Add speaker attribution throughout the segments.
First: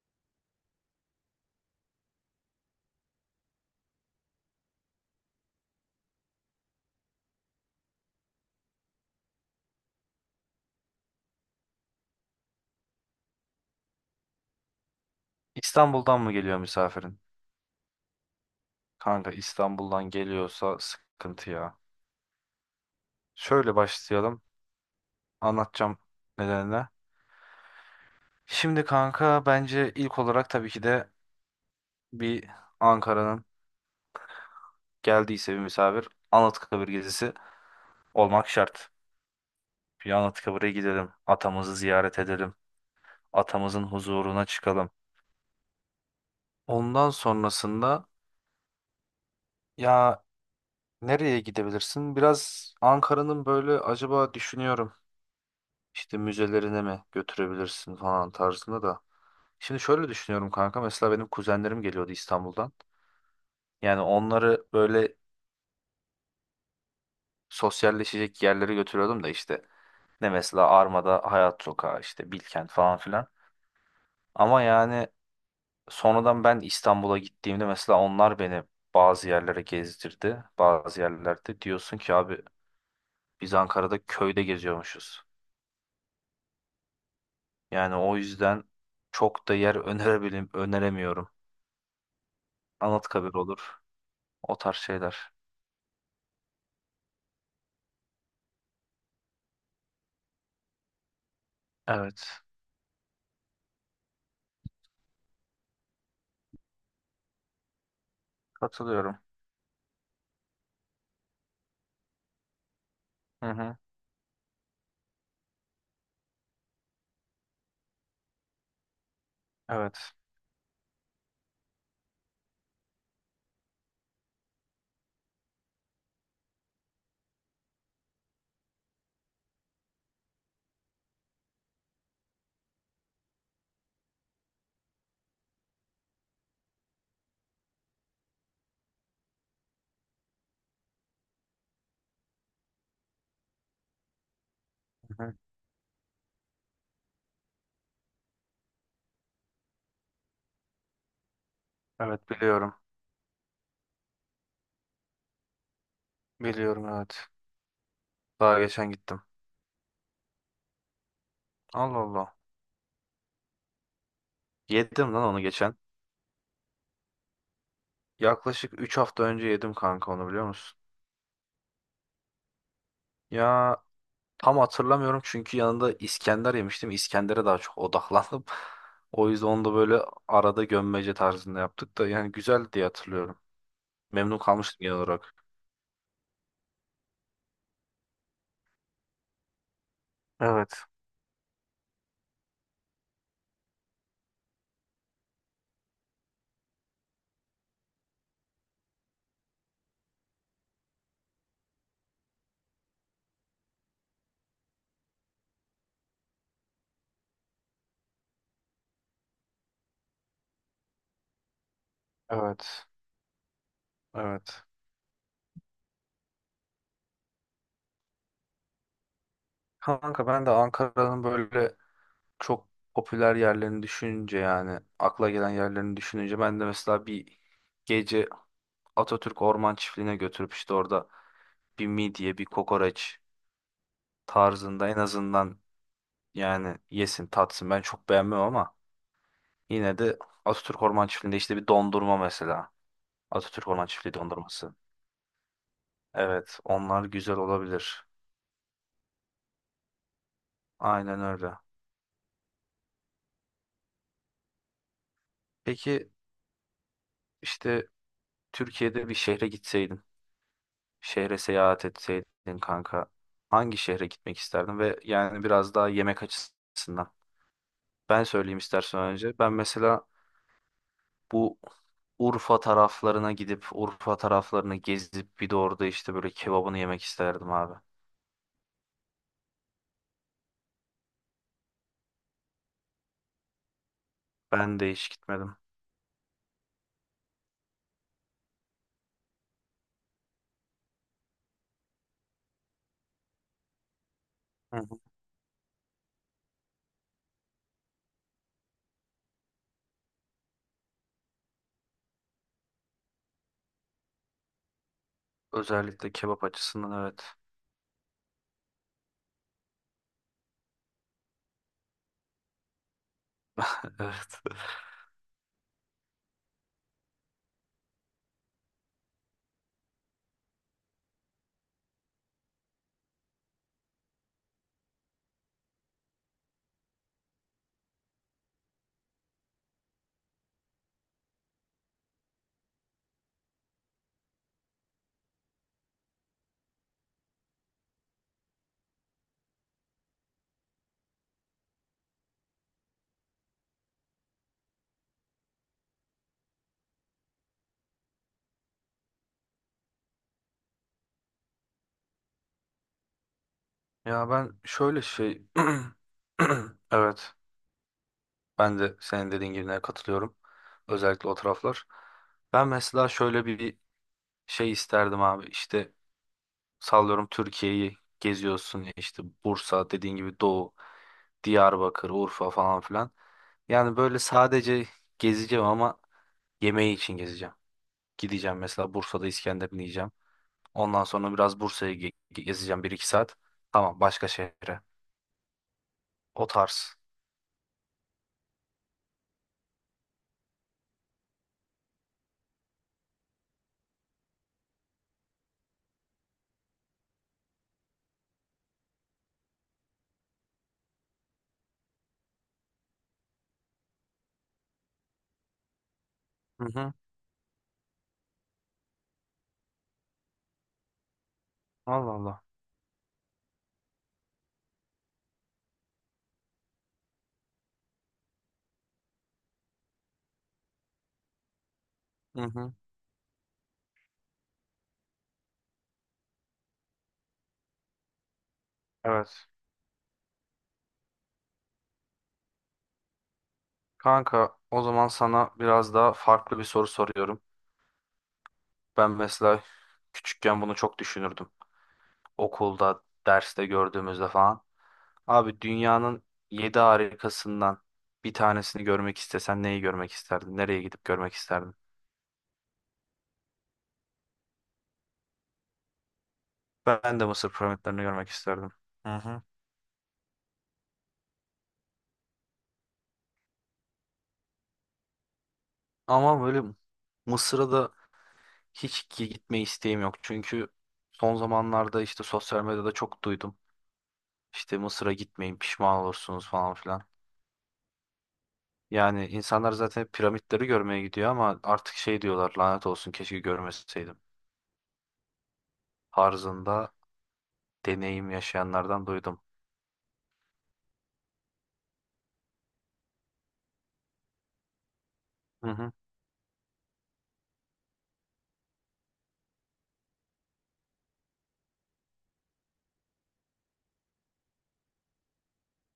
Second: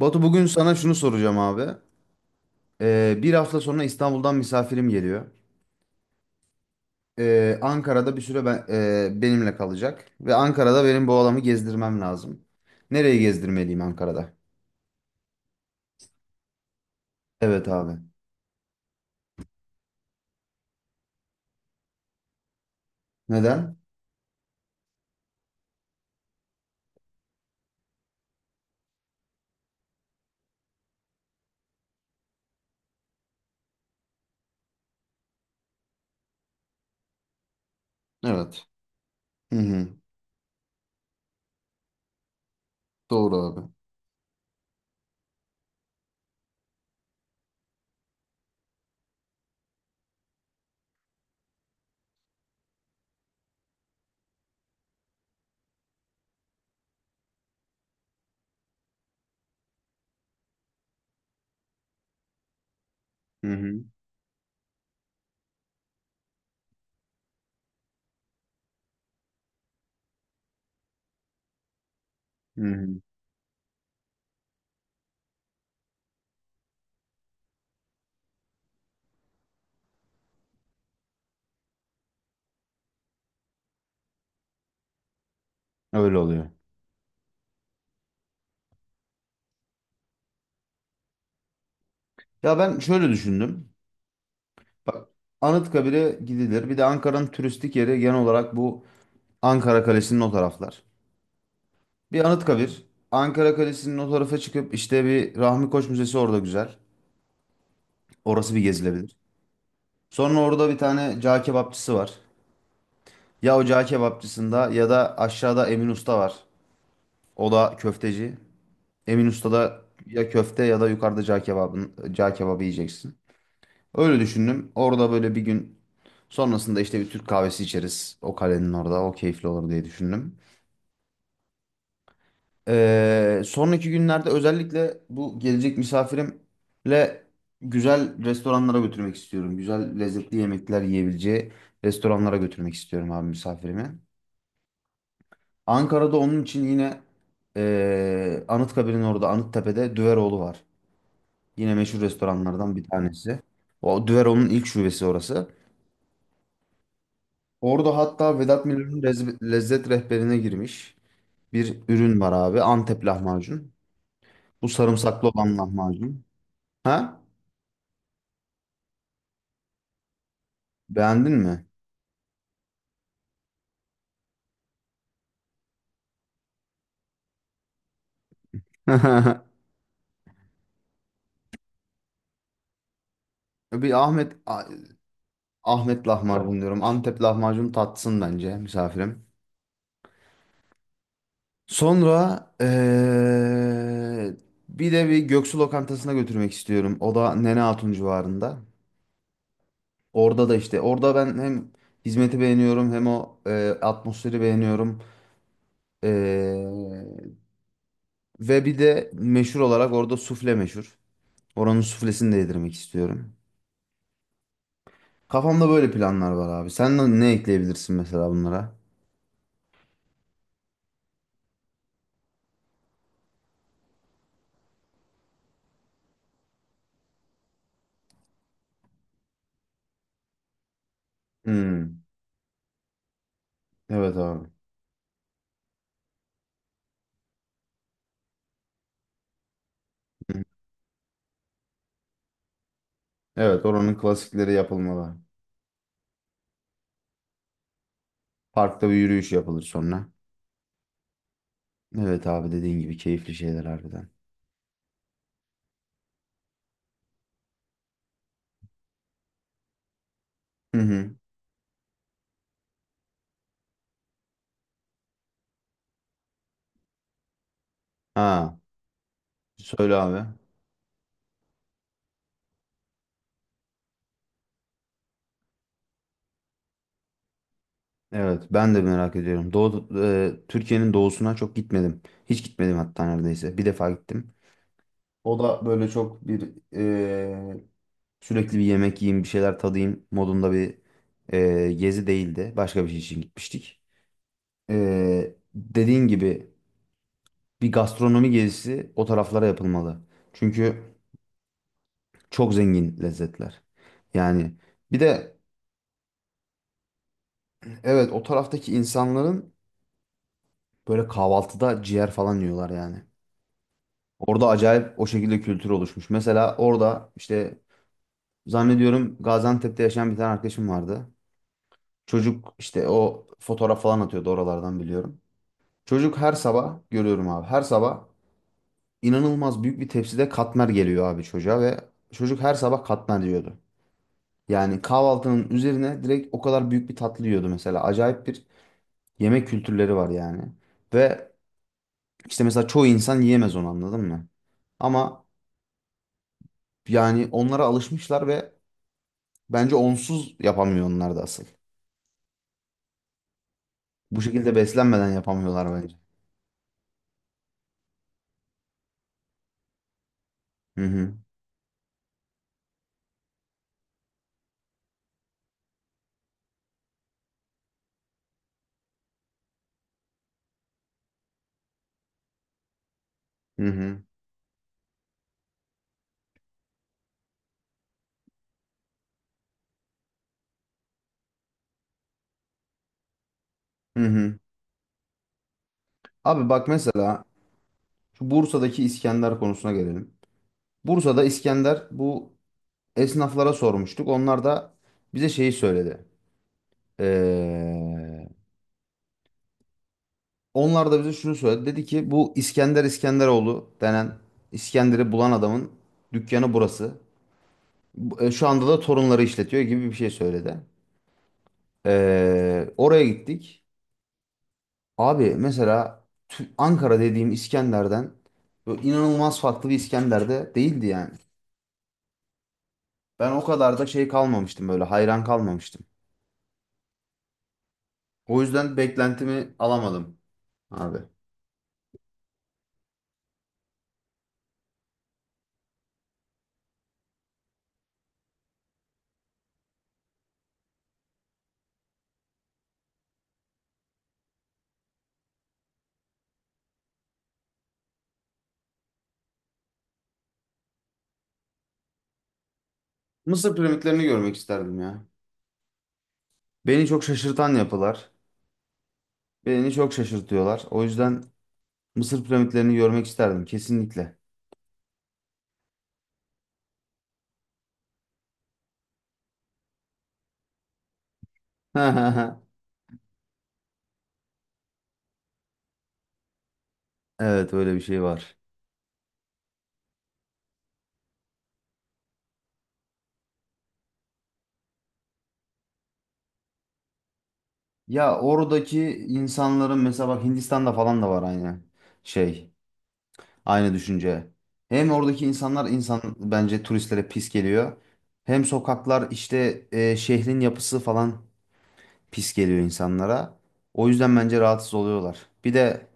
Speaker 1: Batu, bugün sana şunu soracağım abi. Bir hafta sonra İstanbul'dan misafirim geliyor. Ankara'da bir süre benimle kalacak. Ve Ankara'da benim bu adamı gezdirmem lazım. Nereye gezdirmeliyim Ankara'da?
Speaker 2: İstanbul'dan mı geliyor misafirin?
Speaker 1: Evet abi.
Speaker 2: Kanka İstanbul'dan geliyorsa sıkıntı ya. Şöyle
Speaker 1: Neden?
Speaker 2: başlayalım. Anlatacağım nedenine. Şimdi kanka bence ilk olarak tabii ki de bir Ankara'nın geldiyse bir misafir Anıtkabir gezisi olmak
Speaker 1: Evet.
Speaker 2: şart.
Speaker 1: Hı hı.
Speaker 2: Bir Anıtkabir'e gidelim. Atamızı ziyaret edelim.
Speaker 1: Doğru abi.
Speaker 2: Atamızın huzuruna çıkalım. Ondan sonrasında ya nereye gidebilirsin? Biraz Ankara'nın böyle acaba düşünüyorum. İşte müzelerine mi götürebilirsin falan tarzında da. Şimdi şöyle düşünüyorum kanka, mesela benim kuzenlerim geliyordu İstanbul'dan.
Speaker 1: Hı hı.
Speaker 2: Yani onları böyle sosyalleşecek yerlere götürüyordum da işte, ne mesela, Arma'da Hayat Sokağı, işte
Speaker 1: Hı
Speaker 2: Bilkent
Speaker 1: hı.
Speaker 2: falan filan. Ama yani sonradan ben İstanbul'a gittiğimde mesela onlar beni bazı yerlere gezdirdi. Bazı yerlerde diyorsun ki abi, biz Ankara'da köyde geziyormuşuz.
Speaker 1: Öyle oluyor.
Speaker 2: Yani o yüzden çok da yer önerebilirim, öneremiyorum.
Speaker 1: Ya ben şöyle
Speaker 2: Anıtkabir
Speaker 1: düşündüm.
Speaker 2: olur. O tarz
Speaker 1: Bak,
Speaker 2: şeyler.
Speaker 1: Anıtkabir'e gidilir. Bir de Ankara'nın turistik yeri genel olarak bu Ankara Kalesi'nin o taraflar. Bir
Speaker 2: Evet.
Speaker 1: Anıtkabir. Ankara Kalesi'nin o tarafa çıkıp işte bir Rahmi Koç Müzesi orada güzel. Orası bir gezilebilir.
Speaker 2: Katılıyorum.
Speaker 1: Sonra orada bir tane cağ kebapçısı var.
Speaker 2: Hı
Speaker 1: Ya o
Speaker 2: hı.
Speaker 1: cağ kebapçısında ya da aşağıda Emin Usta var. O da köfteci. Emin Usta'da
Speaker 2: Evet.
Speaker 1: ya köfte ya da yukarıda cağ kebabı yiyeceksin. Öyle düşündüm. Orada böyle bir gün sonrasında işte bir Türk kahvesi içeriz. O kalenin orada. O keyifli olur diye düşündüm. Sonraki günlerde özellikle bu gelecek misafirimle güzel restoranlara götürmek istiyorum. Güzel lezzetli yemekler yiyebileceği restoranlara götürmek istiyorum abi misafirimi.
Speaker 2: Hı hı.
Speaker 1: Ankara'da onun için yine Anıtkabir'in orada Anıttepe'de Düveroğlu var. Yine meşhur
Speaker 2: Evet, biliyorum.
Speaker 1: restoranlardan bir tanesi. O Düveroğlu'nun ilk şubesi orası.
Speaker 2: Biliyorum, evet.
Speaker 1: Orada hatta
Speaker 2: Daha
Speaker 1: Vedat
Speaker 2: geçen
Speaker 1: Milor'un
Speaker 2: gittim.
Speaker 1: lezzet rehberine girmiş bir
Speaker 2: Allah
Speaker 1: ürün var
Speaker 2: Allah.
Speaker 1: abi. Antep lahmacun. Bu
Speaker 2: Yedim lan
Speaker 1: sarımsaklı
Speaker 2: onu
Speaker 1: olan
Speaker 2: geçen.
Speaker 1: lahmacun. Ha?
Speaker 2: Yaklaşık 3 hafta önce yedim kanka, onu biliyor musun?
Speaker 1: Beğendin mi?
Speaker 2: Ya, tam hatırlamıyorum çünkü yanında İskender yemiştim. İskender'e daha çok odaklandım. O yüzden onu da böyle arada gömmece tarzında yaptık da, yani güzeldi diye hatırlıyorum.
Speaker 1: Bir Ahmet
Speaker 2: Memnun
Speaker 1: Ah-
Speaker 2: kalmıştım genel olarak.
Speaker 1: Ahmet lahmacun diyorum. Antep lahmacun tatsın bence misafirim.
Speaker 2: Evet.
Speaker 1: Sonra bir de bir Göksu lokantasına götürmek istiyorum. O da Nene Hatun civarında. Orada da işte orada ben hem hizmeti beğeniyorum hem o atmosferi beğeniyorum. Eee, Ve bir de meşhur olarak orada sufle meşhur. Oranın suflesini de yedirmek
Speaker 2: Evet.
Speaker 1: istiyorum.
Speaker 2: Evet.
Speaker 1: Kafamda böyle planlar var abi. Sen de ne ekleyebilirsin mesela bunlara?
Speaker 2: Kanka ben de Ankara'nın böyle çok popüler yerlerini düşününce, yani akla gelen yerlerini düşününce, ben de mesela bir gece Atatürk Orman Çiftliği'ne götürüp işte orada bir
Speaker 1: Hmm,
Speaker 2: midye, bir kokoreç
Speaker 1: evet abi.
Speaker 2: tarzında en azından, yani yesin tatsın, ben çok beğenmem ama yine de
Speaker 1: Hı.
Speaker 2: Atatürk Orman Çiftliği'nde işte bir dondurma mesela,
Speaker 1: Evet,
Speaker 2: Atatürk Orman
Speaker 1: oranın
Speaker 2: Çiftliği
Speaker 1: klasikleri
Speaker 2: dondurması,
Speaker 1: yapılmalı.
Speaker 2: evet onlar güzel olabilir,
Speaker 1: Parkta bir yürüyüş yapılır sonra.
Speaker 2: aynen öyle.
Speaker 1: Evet abi, dediğin gibi keyifli şeyler harbiden.
Speaker 2: Peki, işte Türkiye'de bir şehre gitseydin,
Speaker 1: Hı hı.
Speaker 2: şehre seyahat etseydin kanka, hangi şehre gitmek isterdin? Ve yani biraz daha yemek açısından. Ben
Speaker 1: Ha,
Speaker 2: söyleyeyim istersen önce. Ben
Speaker 1: söyle
Speaker 2: mesela
Speaker 1: abi.
Speaker 2: bu Urfa taraflarına gidip Urfa taraflarını gezip bir de orada işte böyle kebabını yemek isterdim abi.
Speaker 1: Evet, ben de merak ediyorum. Türkiye'nin doğusuna çok gitmedim. Hiç gitmedim hatta neredeyse. Bir defa gittim.
Speaker 2: Ben de hiç
Speaker 1: O
Speaker 2: gitmedim.
Speaker 1: da böyle çok bir e, sürekli bir yemek yiyeyim bir şeyler tadayım modunda bir gezi değildi. Başka bir şey için gitmiştik.
Speaker 2: Hı hı.
Speaker 1: E, dediğin gibi bir gastronomi gezisi o taraflara yapılmalı. Çünkü çok zengin lezzetler. Yani bir de
Speaker 2: Özellikle kebap açısından, evet.
Speaker 1: evet, o taraftaki insanların böyle kahvaltıda ciğer falan yiyorlar yani. Orada
Speaker 2: Evet.
Speaker 1: acayip o şekilde kültür oluşmuş. Mesela orada işte zannediyorum Gaziantep'te yaşayan bir tane arkadaşım vardı. Çocuk işte o fotoğraf falan atıyordu oralardan, biliyorum. Çocuk her sabah görüyorum abi. Her sabah inanılmaz büyük bir tepside katmer geliyor abi çocuğa ve çocuk her sabah katmer diyordu. Yani kahvaltının üzerine direkt o kadar büyük bir tatlı yiyordu mesela. Acayip bir yemek kültürleri var yani. Ve işte mesela çoğu insan yiyemez onu, anladın mı? Ama yani onlara alışmışlar ve bence onsuz yapamıyor onlar da asıl. Bu
Speaker 2: Ya ben
Speaker 1: şekilde
Speaker 2: şöyle
Speaker 1: beslenmeden
Speaker 2: şey
Speaker 1: yapamıyorlar bence.
Speaker 2: evet, ben de senin dediğin gibi katılıyorum.
Speaker 1: Hı hı.
Speaker 2: Özellikle o taraflar. Ben mesela şöyle bir şey isterdim abi, işte sallıyorum, Türkiye'yi geziyorsun ya, işte Bursa, dediğin gibi doğu, Diyarbakır, Urfa falan filan.
Speaker 1: Hı
Speaker 2: Yani
Speaker 1: hı.
Speaker 2: böyle sadece gezeceğim ama yemeği için gezeceğim. Gideceğim mesela Bursa'da İskender'ini yiyeceğim. Ondan sonra biraz Bursa'yı gezeceğim bir iki saat. Tamam,
Speaker 1: Hı
Speaker 2: başka
Speaker 1: hı.
Speaker 2: şehre. O
Speaker 1: Abi bak,
Speaker 2: tarz.
Speaker 1: mesela şu Bursa'daki İskender konusuna gelelim. Bursa'da İskender bu esnaflara sormuştuk. Onlar da bize şeyi söyledi. Ee, Onlar da bize şunu söyledi. Dedi ki bu İskender, İskenderoğlu denen İskender'i bulan adamın dükkanı
Speaker 2: Hı hı.
Speaker 1: burası. Şu anda da torunları işletiyor gibi bir şey söyledi.
Speaker 2: Allah Allah.
Speaker 1: Oraya gittik. Abi mesela Ankara dediğim İskender'den böyle inanılmaz farklı bir İskender de değildi yani.
Speaker 2: Hı hı.
Speaker 1: Ben o kadar da şey kalmamıştım, böyle hayran kalmamıştım. O yüzden
Speaker 2: Evet.
Speaker 1: beklentimi alamadım abi.
Speaker 2: Kanka o zaman sana biraz daha farklı bir soru soruyorum. Ben mesela küçükken bunu çok düşünürdüm. Okulda, derste gördüğümüzde falan. Abi, dünyanın yedi harikasından bir tanesini görmek istesen, neyi görmek isterdin? Nereye gidip görmek isterdin?
Speaker 1: Mısır piramitlerini görmek isterdim ya. Beni çok
Speaker 2: Ben de Mısır
Speaker 1: şaşırtan
Speaker 2: piramitlerini
Speaker 1: yapılar.
Speaker 2: görmek isterdim. Hı hı.
Speaker 1: Beni çok şaşırtıyorlar. O yüzden Mısır piramitlerini görmek isterdim kesinlikle.
Speaker 2: Ama böyle Mısır'a da hiç gitme isteğim yok. Çünkü son zamanlarda işte sosyal medyada çok duydum. İşte Mısır'a gitmeyin, pişman olursunuz falan filan.
Speaker 1: Evet, öyle bir şey var.
Speaker 2: Yani insanlar zaten hep piramitleri görmeye gidiyor ama artık şey diyorlar, lanet olsun, keşke görmeseydim. Tarzında
Speaker 1: Ya
Speaker 2: deneyim
Speaker 1: oradaki
Speaker 2: yaşayanlardan duydum.
Speaker 1: insanların mesela bak Hindistan'da falan da var aynı şey, aynı düşünce. Hem oradaki insanlar
Speaker 2: Hı hı,
Speaker 1: insan bence turistlere pis geliyor. Hem sokaklar işte şehrin yapısı falan pis geliyor insanlara. O yüzden bence rahatsız oluyorlar. Bir de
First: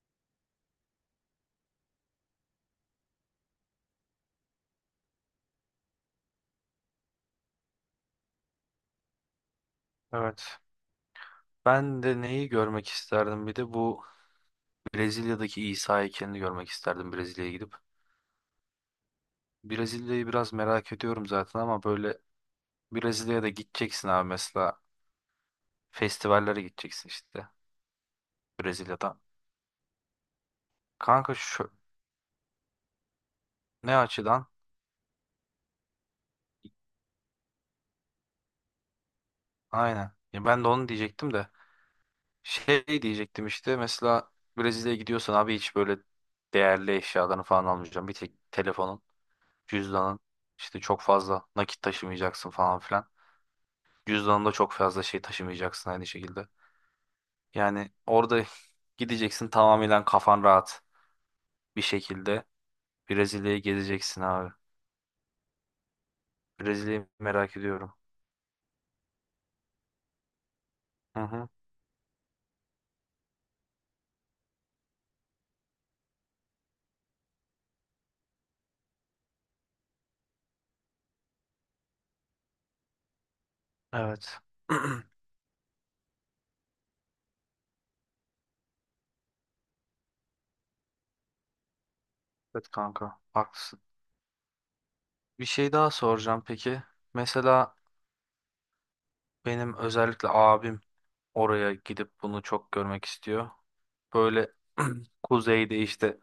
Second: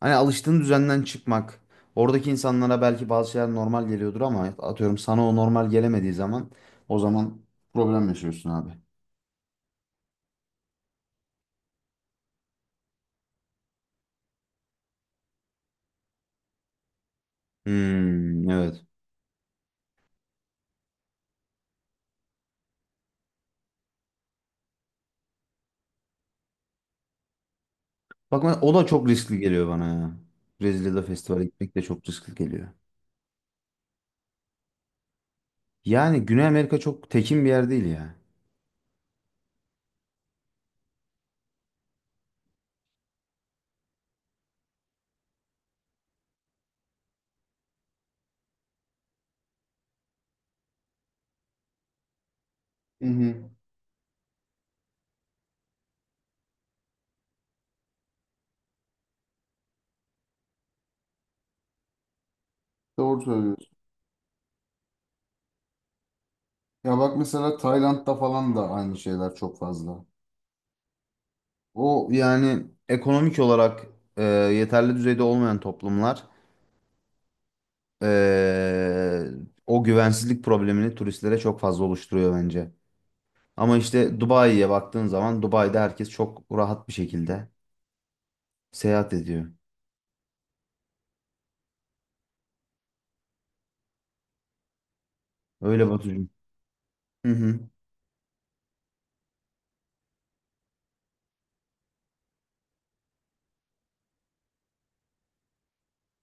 Speaker 1: hani alıştığın düzenden çıkmak. Oradaki insanlara belki bazı şeyler normal geliyordur ama atıyorum sana o normal gelemediği zaman problem yaşıyorsun abi.
Speaker 2: evet. Ben de neyi görmek isterdim bir de, bu Brezilya'daki İsa heykelini görmek isterdim, Brezilya'ya gidip.
Speaker 1: Hmm, evet.
Speaker 2: Brezilya'yı biraz merak ediyorum zaten ama böyle Brezilya'ya da gideceksin abi, mesela festivallere gideceksin işte
Speaker 1: Bak o da çok
Speaker 2: Brezilya'dan.
Speaker 1: riskli geliyor bana ya. Brezilya'da
Speaker 2: Kanka
Speaker 1: festivale
Speaker 2: şu
Speaker 1: gitmek de çok riskli geliyor.
Speaker 2: ne açıdan?
Speaker 1: Yani Güney Amerika çok tekin bir yer değil ya.
Speaker 2: Aynen. Ya ben de onu diyecektim de, şey diyecektim, işte mesela Brezilya'ya gidiyorsan abi hiç böyle değerli eşyalarını falan almayacağım. Bir tek telefonun. Cüzdanın, işte çok fazla nakit taşımayacaksın falan
Speaker 1: Hı
Speaker 2: filan.
Speaker 1: hı.
Speaker 2: Cüzdanında çok fazla şey taşımayacaksın aynı şekilde. Yani orada gideceksin tamamen kafan rahat bir şekilde.
Speaker 1: Doğru
Speaker 2: Brezilya'yı
Speaker 1: söylüyorsun.
Speaker 2: gezeceksin abi.
Speaker 1: Ya
Speaker 2: Brezilya'yı
Speaker 1: bak mesela
Speaker 2: merak ediyorum.
Speaker 1: Tayland'da falan da aynı şeyler çok fazla.
Speaker 2: Hı hı.
Speaker 1: O yani ekonomik olarak yeterli düzeyde olmayan toplumlar. Ee, O güvensizlik problemini turistlere çok fazla oluşturuyor bence. Ama işte
Speaker 2: Evet.
Speaker 1: Dubai'ye baktığın zaman Dubai'de herkes çok rahat bir şekilde seyahat ediyor.
Speaker 2: Evet kanka, haklısın. Bir şey
Speaker 1: Öyle
Speaker 2: daha
Speaker 1: Batucuğum.
Speaker 2: soracağım peki.
Speaker 1: Hı hı.
Speaker 2: Mesela benim özellikle abim oraya gidip bunu çok görmek istiyor. Böyle kuzeyde, işte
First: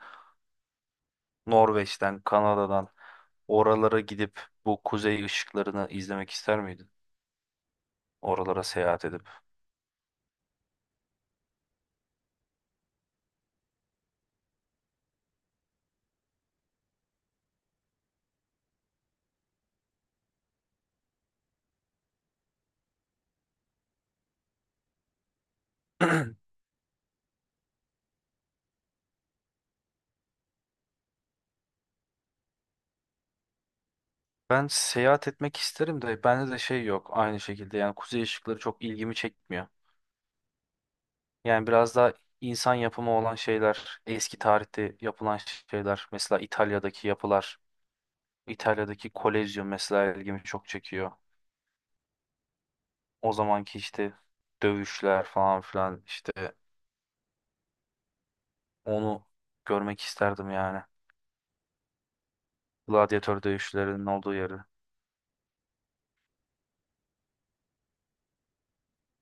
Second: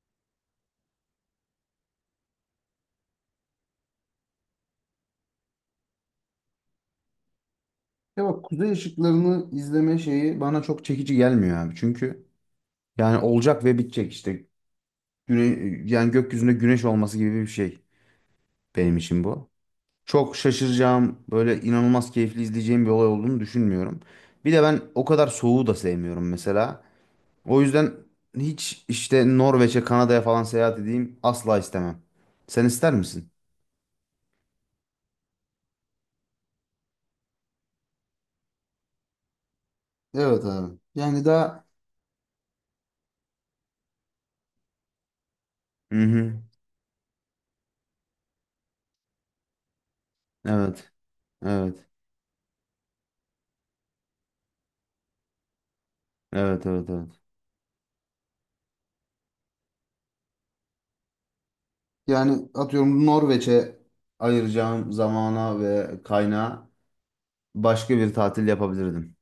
Speaker 2: Norveç'ten, Kanada'dan, oralara gidip bu kuzey ışıklarını izlemek ister miydin?
Speaker 1: Ya bak,
Speaker 2: Oralara
Speaker 1: kuzey
Speaker 2: seyahat edip.
Speaker 1: ışıklarını izleme şeyi bana çok çekici gelmiyor abi. Çünkü yani olacak ve bitecek işte. Güne yani gökyüzünde güneş olması gibi bir şey benim için bu. Çok şaşıracağım, böyle inanılmaz keyifli izleyeceğim bir olay olduğunu düşünmüyorum. Bir de ben o kadar soğuğu da sevmiyorum mesela. O yüzden hiç işte Norveç'e, Kanada'ya falan seyahat edeyim asla istemem. Sen ister misin?
Speaker 2: Ben seyahat etmek isterim de bende de şey yok aynı şekilde, yani kuzey ışıkları çok ilgimi çekmiyor.
Speaker 1: Evet abi. Yani daha
Speaker 2: Yani biraz daha insan yapımı olan şeyler, eski tarihte yapılan
Speaker 1: hı
Speaker 2: şeyler, mesela
Speaker 1: hı.
Speaker 2: İtalya'daki yapılar, İtalya'daki Kolezyum mesela ilgimi çok
Speaker 1: Evet.
Speaker 2: çekiyor.
Speaker 1: Evet.
Speaker 2: O zamanki işte dövüşler falan filan işte,
Speaker 1: Evet, evet, evet.
Speaker 2: onu görmek isterdim yani.
Speaker 1: Yani atıyorum
Speaker 2: Gladyatör
Speaker 1: Norveç'e
Speaker 2: dövüşçülerinin olduğu yeri.
Speaker 1: ayıracağım zamana ve kaynağa başka bir tatil yapabilirdim.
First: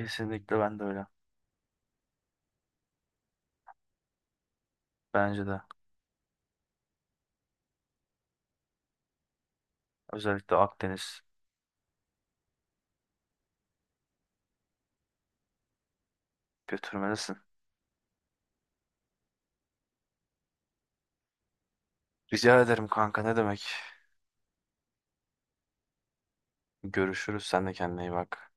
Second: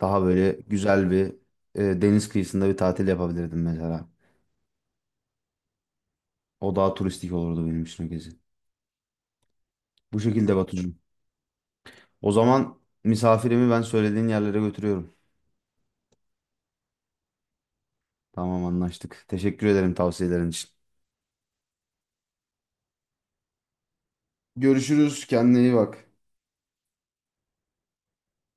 Speaker 1: Daha böyle
Speaker 2: ben de öyle.
Speaker 1: güzel bir deniz kıyısında bir tatil yapabilirdim mesela.
Speaker 2: Bence de.
Speaker 1: O daha turistik olurdu benim için o gezi. Bu şekilde
Speaker 2: Özellikle
Speaker 1: Batucuğum.
Speaker 2: Akdeniz,
Speaker 1: O zaman misafirimi ben söylediğin yerlere götürüyorum.
Speaker 2: götürmelisin.
Speaker 1: Tamam, anlaştık. Teşekkür ederim tavsiyelerin için.
Speaker 2: Rica ederim kanka, ne demek.
Speaker 1: Görüşürüz. Kendine iyi bak.
Speaker 2: Görüşürüz. Sen de kendine iyi bak.